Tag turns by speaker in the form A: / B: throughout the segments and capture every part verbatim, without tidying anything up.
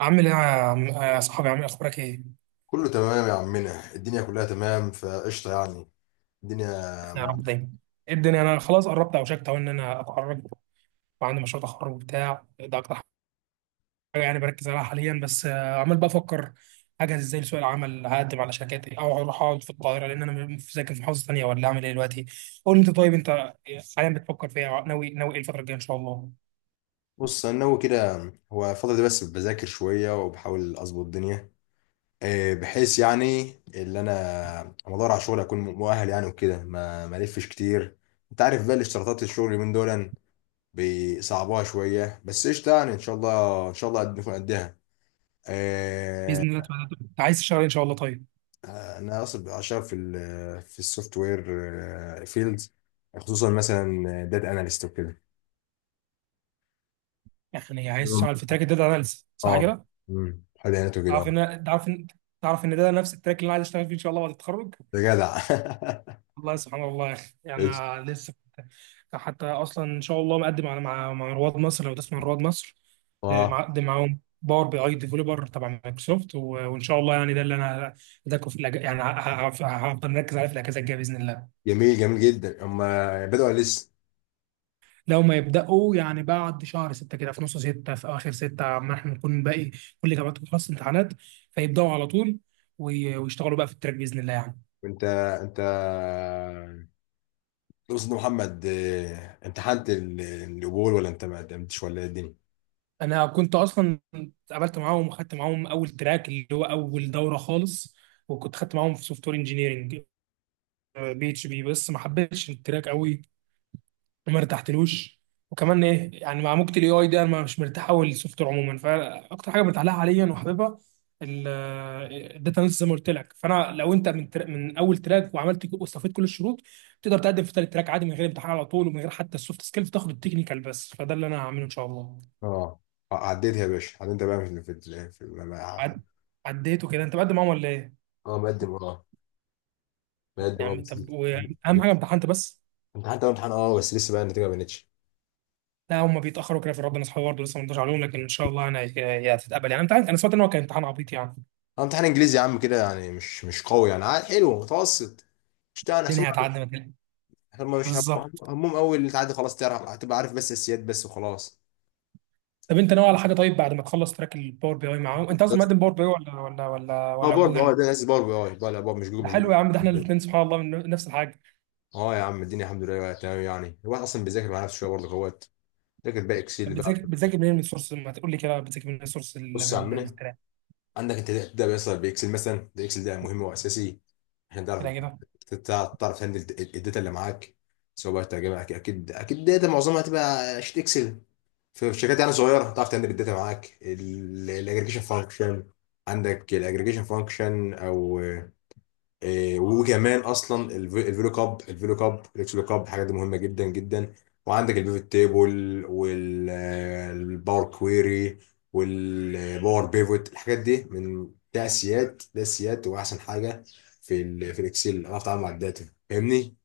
A: عامل ايه يا عم، يا صاحبي عامل إيه؟ اخبارك ايه؟
B: كله تمام يا عمنا، الدنيا كلها تمام فقشطة يعني. الدنيا
A: يا
B: مع...
A: رب دايما. ايه الدنيا، انا خلاص قربت اوشكت اهو ان انا اتخرج، وعندي مشروع تخرج وبتاع، ده اكتر حاجه يعني بركز عليها حاليا. بس آه، عمال بفكر اجهز ازاي لسوق العمل، هقدم على شركات ايه، او اروح اقعد في القاهره لان انا م- ساكن في محافظه ثانيه، ولا اعمل ايه دلوقتي. قول لي انت، طيب انت حاليا بتفكر في ايه؟ اه، ناوي ناوي ايه الفتره الجايه ان شاء الله؟
B: بص انا ناوي كده. هو الفترة دي بس بذاكر شوية وبحاول اظبط الدنيا. آه، بحيث يعني اللي انا أما ادور على شغل اكون مؤهل يعني وكده ما ما الفش كتير. انت عارف بقى الاشتراطات الشغل من دول بيصعبوها شوية، بس قشطة يعني. ان شاء الله ان شاء الله قد- نكون قدها. آه،
A: باذن الله تعالى. انت عايز تشتغل إيه ان شاء الله طيب؟
B: انا اصلا اشتغل في ال- في السوفت وير فيلد، خصوصا مثلا داتا اناليست وكده.
A: يعني عايز
B: مم.
A: تشتغل في تراك الداتا اناليسيس صح
B: اه.
A: كده؟
B: امم حد عينته كده
A: تعرف
B: اه.
A: ان تعرف ان تعرف ان ده نفس التراك اللي انا عايز اشتغل فيه ان شاء الله بعد التخرج.
B: ده جدع.
A: والله سبحان الله يا اخي، يعني
B: قشطة.
A: أنا لسه كنت- حتى اصلا ان شاء الله مقدم على، مع مع رواد مصر، لو تسمع عن رواد مصر. آه،
B: اه.
A: مقدم معاهم باور بي اي ديفلوبر تبع مايكروسوفت و- وان شاء الله يعني ده اللي انا هداكم في الأج... يعني ه- ه- ه- هفضل مركز عليه في الاجازه الجايه باذن الله.
B: جميل جميل جدا. هم بدأوا لسه؟
A: لو ما يبداوا يعني بعد شهر ستة كده، في نص ستة، في اخر ستة، ما احنا نكون باقي كل جامعات خلاص امتحانات، فيبداوا على طول وي- ويشتغلوا بقى في التراك باذن الله يعني.
B: وانت انت تقصد محمد، آه، امتحنت ال- القبول ولا انت ما قدمتش ولا ايه الدنيا؟
A: انا كنت اصلا اتقابلت معاهم وخدت معاهم اول تراك اللي هو اول دوره خالص، وكنت خدت معاهم في سوفت وير انجينيرنج بي اتش بي، بس ما حبيتش التراك قوي وما ارتحتلوش. وكمان ايه يعني، مع موجة الاي اي ده انا مش مرتاح قوي للسوفت وير عموما، فاكتر حاجه مرتاح لها حاليا وحاببها الداتا اناليسيس زي ما قلت لك. فانا لو انت من تر... من اول تراك وعملت ك- واستفدت كل الشروط، تقدر تقدم في ثالث تراك عادي من غير امتحان على طول، ومن غير حتى السوفت سكيلز، تاخد التكنيكال بس. فده اللي انا هعمله ان شاء الله.
B: اه. آه، عديتها يا باشا، عديت بقى في في في, في ما- ما-
A: عد... عديته كده؟ انت مقدم معاهم ولا ايه؟
B: اه مقدم اه،
A: يا
B: مقدم اه
A: عم
B: بس.
A: طب واهم حاجه، امتحنت بس؟
B: امتحنت اول امتحان اه، بس لسه بقى النتيجه ما بانتش.
A: لا هم بيتاخروا كده، في ربنا اصحابي برضه لسه ما ردوش عليهم، لكن ان شاء الله يعني هي هي هتتقبل يعني. انت عارف انا سمعت ان هو كان امتحان عبيط يعني.
B: آه، امتحان انجليزي يا عم كده، يعني مش مش قوي يعني، عاد حلو متوسط، مش تعرف.
A: الدنيا هتعدي.
B: احنا ما مش هم-
A: بالظبط.
B: همهم اول تعدي خلاص تعرف، هتبقى عارف بس السياد بس وخلاس.
A: طب انت ناوي على حاجه طيب بعد ما تخلص تراك الباور بي اي معاهم؟ انت اصلا مقدم باور بي اي ولا ولا ولا
B: اه
A: ولا
B: باور بي اه،
A: جوجل؟
B: ده ناس باور بي اي بقى، لا باور مش جوجل
A: ده
B: مش جوجل.
A: حلو يا عم، ده احنا الاثنين سبحان الله من نفس الحاجه.
B: اه يا عم الدنيا الحمد لله بقى تمام يعني. الواحد اصلا بيذاكر مع نفسه شويه برضه اخوات. ذاكر بقى
A: طب
B: اكسل بقى.
A: بتذاكر بتذاكر منين؟ من سورس؟ ما تقول لي كده بتذاكر منين، من سورس
B: بص يا عمنا،
A: التراك؟
B: عندك انت تبدا بيصل باكسل مثلا. ده اكسل ده مهم واساسي عشان تعرف
A: كده كده.
B: تعرف تعرف تهندل الداتا اللي معاك، سواء بقى ترجمه. اكيد اكيد اكيد داتا معظمها هتبقى شيت اكسل. في شركات يعني صغيره تعرف تعمل الداتا معاك الاجريجيشن فانكشن. عندك الاجريجيشن فانكشن او آه، وكمان اصلا الفيلو اب الفيلو اب الاكس اب، الحاجات دي مهمه جدا جدا. وعندك البيفت تيبل والباور كويري والباور بيفوت. الحاجات دي من تأسيات تأسيات واحسن حاجه في ال في الاكسل. اعرف اتعامل مع الداتا، فاهمني؟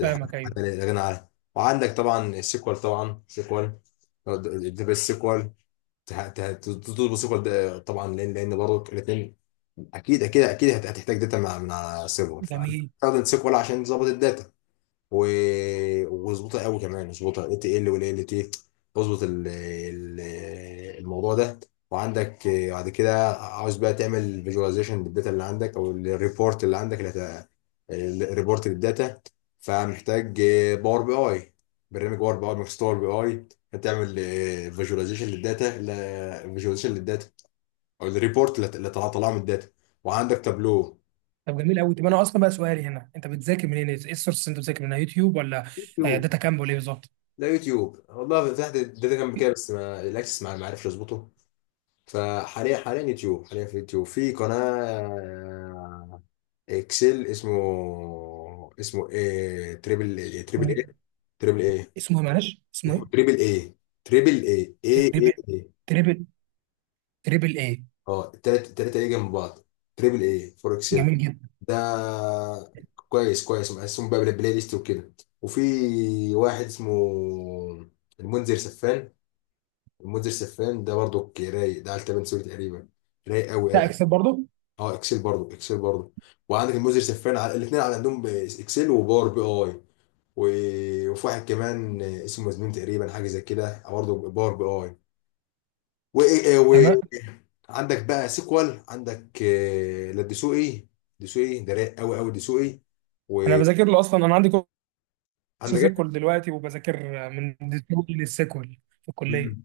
A: فاهمك
B: حاجة
A: ايوه.
B: لا غنى عنها. وعندك طبعا سيكوال. طبعا سيكوال، بس سيكوال تطلب سيكوال ده طبعا، لان لان برضه الاثنين. اكيد اكيد اكيد هت- هتحتاج داتا مع- من على سيرفر،
A: جميل.
B: فاستخدم سيكوال عشان تظبط الداتا و... وظبطها قوي كمان. اظبطها ات ال ولا ال تي. اظبط ال... ال... الموضوع ده. وعندك، آه، بعد كده عاوز بقى تعمل فيجواليزيشن للداتا اللي عندك او الريبورت اللي عندك اللي هت... الريبورت للداتا. فمحتاج باور بي اي. برنامج باور بي اي مايكروسوفت، باور بي اي تعمل فيجواليزيشن للداتا. فيجواليزيشن للداتا او الريبورت اللي اللي طلع طلع من الداتا. وعندك تابلو.
A: طب جميل قوي. طب انا اصلا بقى سؤالي هنا، انت بتذاكر منين؟ ايه السورس اللي انت بتذاكر منها، يوتيوب ولا آه، داتا كامب ولا ايه بالظبط؟
B: لا يوتيوب والله. فتحت الداتا كان بكده بس ما الاكسس ما ما عرفش اظبطه. فحاليا، حاليا يوتيوب، حاليا في يوتيوب في قناه آه، اكسل، اسمه، اسمه ايه، تريبل ايه
A: اسمه
B: تريبل ايه
A: ايه؟
B: تريبل ايه.
A: اسمه ايه معلش؟ اسمه
B: اسمه
A: ايه؟
B: تريبل ايه. تريبل ايه ايه ايه
A: تريبل.
B: ايه.
A: تريبل. تريبل ايه؟
B: اه التلاتة التلاتة ايه جنب بعض. تريبل ايه فور اكسل.
A: جميل جدا.
B: ده كويس كويس، مقسم بقى بلا- بلاي ليست وكده. وفي واحد اسمه المنذر سفان. المنذر سفان ده برضو رايق، ده على تبن سوري تقريبا. رايق قوي
A: بتاع
B: رايق.
A: اكسل برضه؟
B: اه اكسل برضو، اكسل برضو. وعندك المنذر سفان على الاثنين، على عندهم اكسل وباور بي اي. و- وفي واحد كمان اسمه مزنون تقريبا، حاجه زي كده، برضو باور بي اي
A: تمام.
B: و- وعندك بقى سيكوال. عندك آه، لا دسوقي. دسوقي ده رايق قوي قوي دسوقي.
A: انا
B: وعندك.
A: بذاكر له اصلا، انا عندي كورس سيكول دلوقتي، وبذاكر آه، من ديسكفري للسيكول في الكليه.
B: مم.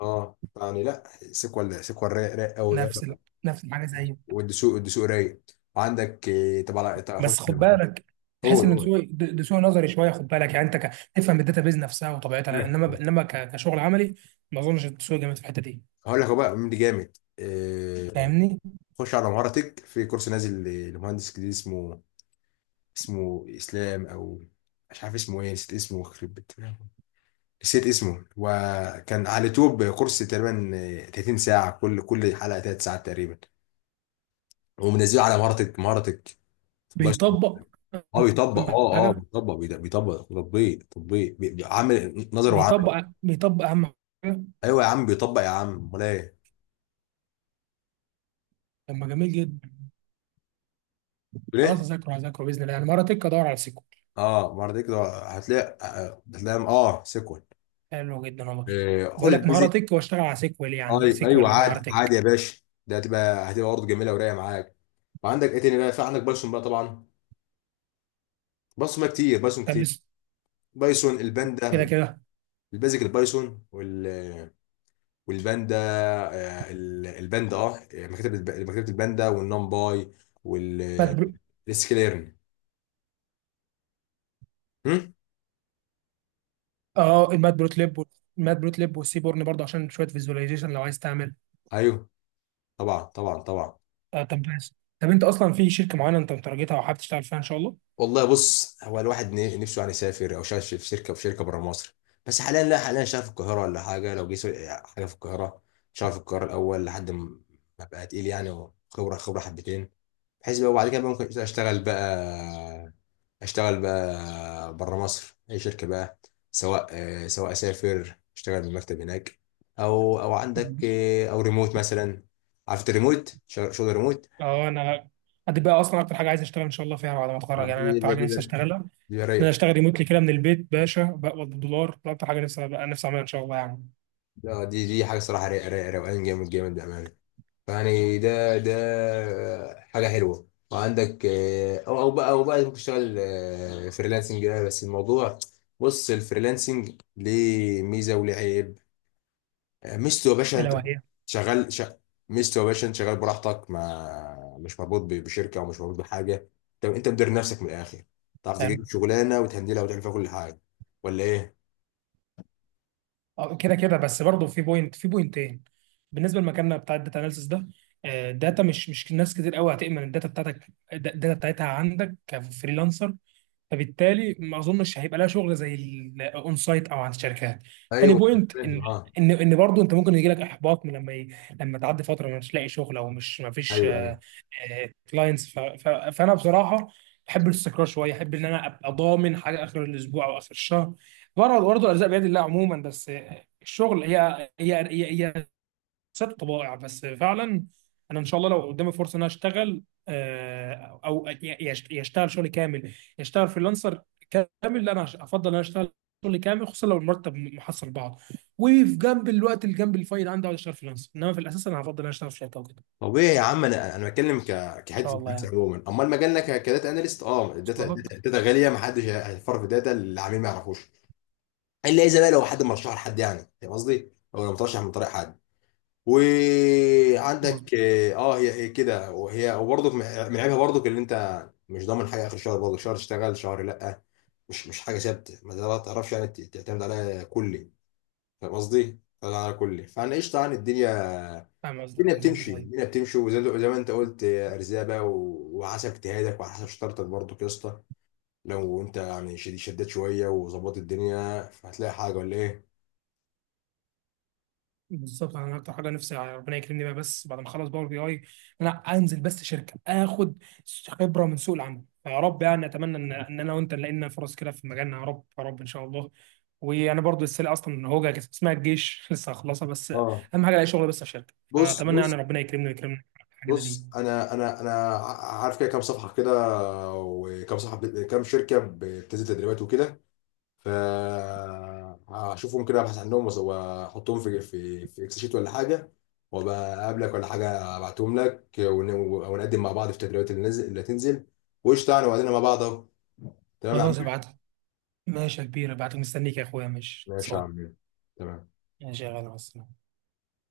B: اه يعني لا، سيكوال سيكوال رايق رايق قوي.
A: نفس ال- نفس الحاجه زي.
B: والدسوق الدسوق رايق. وعندك، آه، طب على طب اخش.
A: بس خد بالك،
B: هو
A: تحس ان
B: هو
A: سوق ده سوق نظري شويه، خد بالك يعني، انت ك- تفهم الداتا بيز نفسها وطبيعتها، انما انما ك- كشغل عملي ما اظنش السوق جامد في الحته دي.
B: هقول لك، هو بقى مين اللي جامد. آه،
A: فاهمني؟
B: خش على مهارتك، في كورس نازل ل- لمهندس جديد اسمه، اسمه اسلام او مش عارف اسمه ايه، نسيت اسمه خرب بيت. نسيت اسمه. وكان على اليوتيوب كورس، تقريبا آه، تلاتين ساعه، كل كل حلقه تلات ساعات تقريبا. ومنزله على مهارتك، مهارتك بس.
A: بيطبق
B: اه
A: أهم
B: بيطبق اه. اه
A: حاجه؟
B: بيطبق بيد- بيطبق تطبيق، تطبيق بي- بي- عامل نظر وعمل.
A: بيطبق بيطبق اهم حاجه.
B: ايوه يا عم بيطبق يا عم، امال ايه؟
A: طب ما جميل جدا. خلاص
B: ليه؟
A: هذاكره، هذاكره باذن الله يعني. مهاره تك ادور على سيكوال؟
B: اه بعد كده هتلاقي، آه، هتلاقي اه سيكوال.
A: حلو جدا والله.
B: آه خد
A: بقول لك مهاره
B: البيزك.
A: تك، واشتغل على سيكوال، يعني
B: ايوه ايوه
A: سيكوال مهاره
B: عادي عادي
A: تك.
B: يا باشا. ده هتبقى هتبقى برضه جميله ورايقه معاك. وعندك ايه تاني بقى؟ في عندك بايثون بقى طبعا. بايثون بقى كتير، بايثون
A: طب
B: كتير.
A: بس-
B: بايثون
A: كده
B: الباندا.
A: كده.
B: البيزك البايثون وال والباندا. آه، ال- الباندا اه، مكتبه الب- مكتبه الباندا والنمباي وال
A: مات برو...
B: السكليرن. هم؟
A: اه المات بروت ليب وال- المات بروت ليب والسيبورن برضه، عشان شويه فيزواليزيشن لو عايز تعمل.
B: ايوه طبعا طبعا طبعا.
A: آه طب بس، طب انت اصلا في شركه معينه انت مترجتها وحابب تشتغل فيها ان شاء الله؟
B: والله بص، هو الواحد ن- نفسه يعني يسافر او شغال في في شركه، في شركه بره مصر. بس حاليا لا، حاليا شغال في القاهره ولا حاجه. لو جه سو- حاجه في القاهره، شغال في القاهره الاول لحد ما بقى تقيل يعني، وخبره خبره حبتين. بحيث بقى، وبعد كده بقى ممكن اشتغل بقى، اشتغل بقى بره مصر اي شركه بقى. سواء آه، سواء اسافر اشتغل من المكتب هناك، او او عندك آه، او ريموت مثلا. عارف الريموت، شغل شغل ريموت.
A: اه انا دي بقى اصلا اكتر حاجه عايز اشتغل ان شاء الله فيها بعد ما اتخرج، يعني انا
B: دي
A: اكتر
B: دي-
A: حاجه
B: دي- دي-
A: نفسي اشتغلها ان انا
B: دي-
A: اشتغل ريموتلي كده من البيت باشا، بقبض بالدولار، ده اكتر حاجه نفسي بقى نفسي اعملها ان شاء الله يعني.
B: لا دي دي حاجه صراحه ري- ري- روقان جامد جامد بامانه، يعني ده ده، آه، حاجه حلوه. وعندك آه، او او بقى او بقى ممكن تشتغل آه، فريلانسنج. ده بس الموضوع، بص الفريلانسنج ليه ميزه وليه عيب. آه، ميزته يا باشا
A: الا
B: انت
A: وهي
B: شغال ش... ميزته يا باشا انت شغال براحتك، ما مش مربوط ب- بشركه ومش مربوط بحاجه. طب انت مدير نفسك من الاخر، تعرف
A: حلو.
B: تجيب شغلانه وتهندلها وتعمل فيها كل حاجه، ولا ايه؟
A: آه، كده كده. بس برضه في بوينت، في بوينتين. بالنسبه لمكاننا بتاع الداتا اناليسيس ده، آه، الداتا مش مش ناس كتير قوي هتامن الداتا بتاعتك، الداتا بتاعتها عندك كفريلانسر، فبالتالي ما اظنش هيبقى لها شغل زي الاون سايت او عند الشركات. تاني
B: ايوه
A: بوينت
B: فاهم
A: ان
B: اه.
A: ان ان برضه انت ممكن يجي لك احباط من لما ي... لما تعدي فتره مش لاقي شغل، او مش ما فيش
B: ايوه ايوه.
A: كلاينتس. ف... ف... فانا بصراحه بحب الاستقرار شويه، احب ان انا ابقى ضامن حاجه اخر الاسبوع او اخر الشهر. برضه برضه الارزاق بيد الله عموما، بس آه، الشغل هي هي هي, هي ست طبائع بس فعلا. انا ان شاء الله لو قدامي فرصه ان انا اشتغل، آه، او يش- يشتغل شغل كامل، يشتغل فريلانسر كامل، لا انا هش- افضل ان انا اشتغل شغل كامل، خصوصا لو المرتب محصل بعض، وفي جنب الوقت اللي جنب الفايل عندي اقعد اشتغل فريلانسر. انما في الاساس انا هفضل ان انا اشتغل في شركه وكده ان
B: طبيعي يا عم. انا انا بتكلم ك كحته
A: شاء الله
B: الفلوس
A: يعني.
B: عموما. امال مجالنا ك- كداتا اناليست اه، الداتا
A: وصل لك؟
B: الداتا الداتا غاليه، ما حدش هيفر في داتا العميل ما يعرفوش. الا اذا بقى لو حد مرشح لحد، يعني فاهم قصدي، او لو مترشح من طريق حد.
A: مظبوط.
B: وعندك اه هي هي كده. وهي وبرضك من عيبها برضك اللي انت مش ضامن حاجه اخر الشهر، برضك شهر تشتغل شهر لا. مش مش حاجه ثابته ما تعرفش يعني تعتمد عليها كلي، فاهم قصدي؟ تعتمد عليها كلي. فانا قشطه يعني، الدنيا
A: فاهم قصدك
B: الدنيا
A: اكيد.
B: بتمشي،
A: طيب
B: الدنيا بتمشي. وزي زي ما انت قلت، يا ارزاق و... وحسب اجتهادك وحسب شطارتك برضو يا اسطى. لو انت يعني شد- شديت شويه وظبطت الدنيا فهتلاقي حاجه، ولا ايه؟
A: بالظبط، انا اكتر حاجه نفسي ربنا يكرمني بقى بس بعد ما اخلص باور بي اي، ان انا انزل بس شركه، اخد خبره من سوق العمل، فيا رب يعني اتمنى ان ان انا وانت نلاقي لنا فرص كده في مجالنا، يا رب يا رب ان شاء الله. وانا برضو لسه اصلا هوجه كانت اسمها الجيش لسه هخلصها بس.
B: اه.
A: اهم حاجه الاقي شغل بس في شركه،
B: بص
A: فاتمنى يعني
B: بص
A: ربنا يكرمني ويكرمني في الحاجه
B: بص،
A: دي.
B: انا انا انا ع- عارف كده كام صفحه كده، وكام صفحه ب- كام شركه بتنزل تدريبات وكده. ف هشوفهم كده، ابحث عنهم وأس- واحطهم في في في اكس شيت ولا حاجه، وابقى اقابلك ولا حاجه ابعتهم لك ون- ونقدم مع بعض في التدريبات اللي نزل اللي هتنزل. وقشطه يعني، وبعدين مع بعض اهو. تمام يا عم.
A: خلاص ابعت لي. ماشي يا كبير، ابعت لي مستنيك يا اخويا، ماشي
B: ماشي يا
A: خلصان.
B: عم. تمام.
A: ماشي يا غالي، مع السلامة.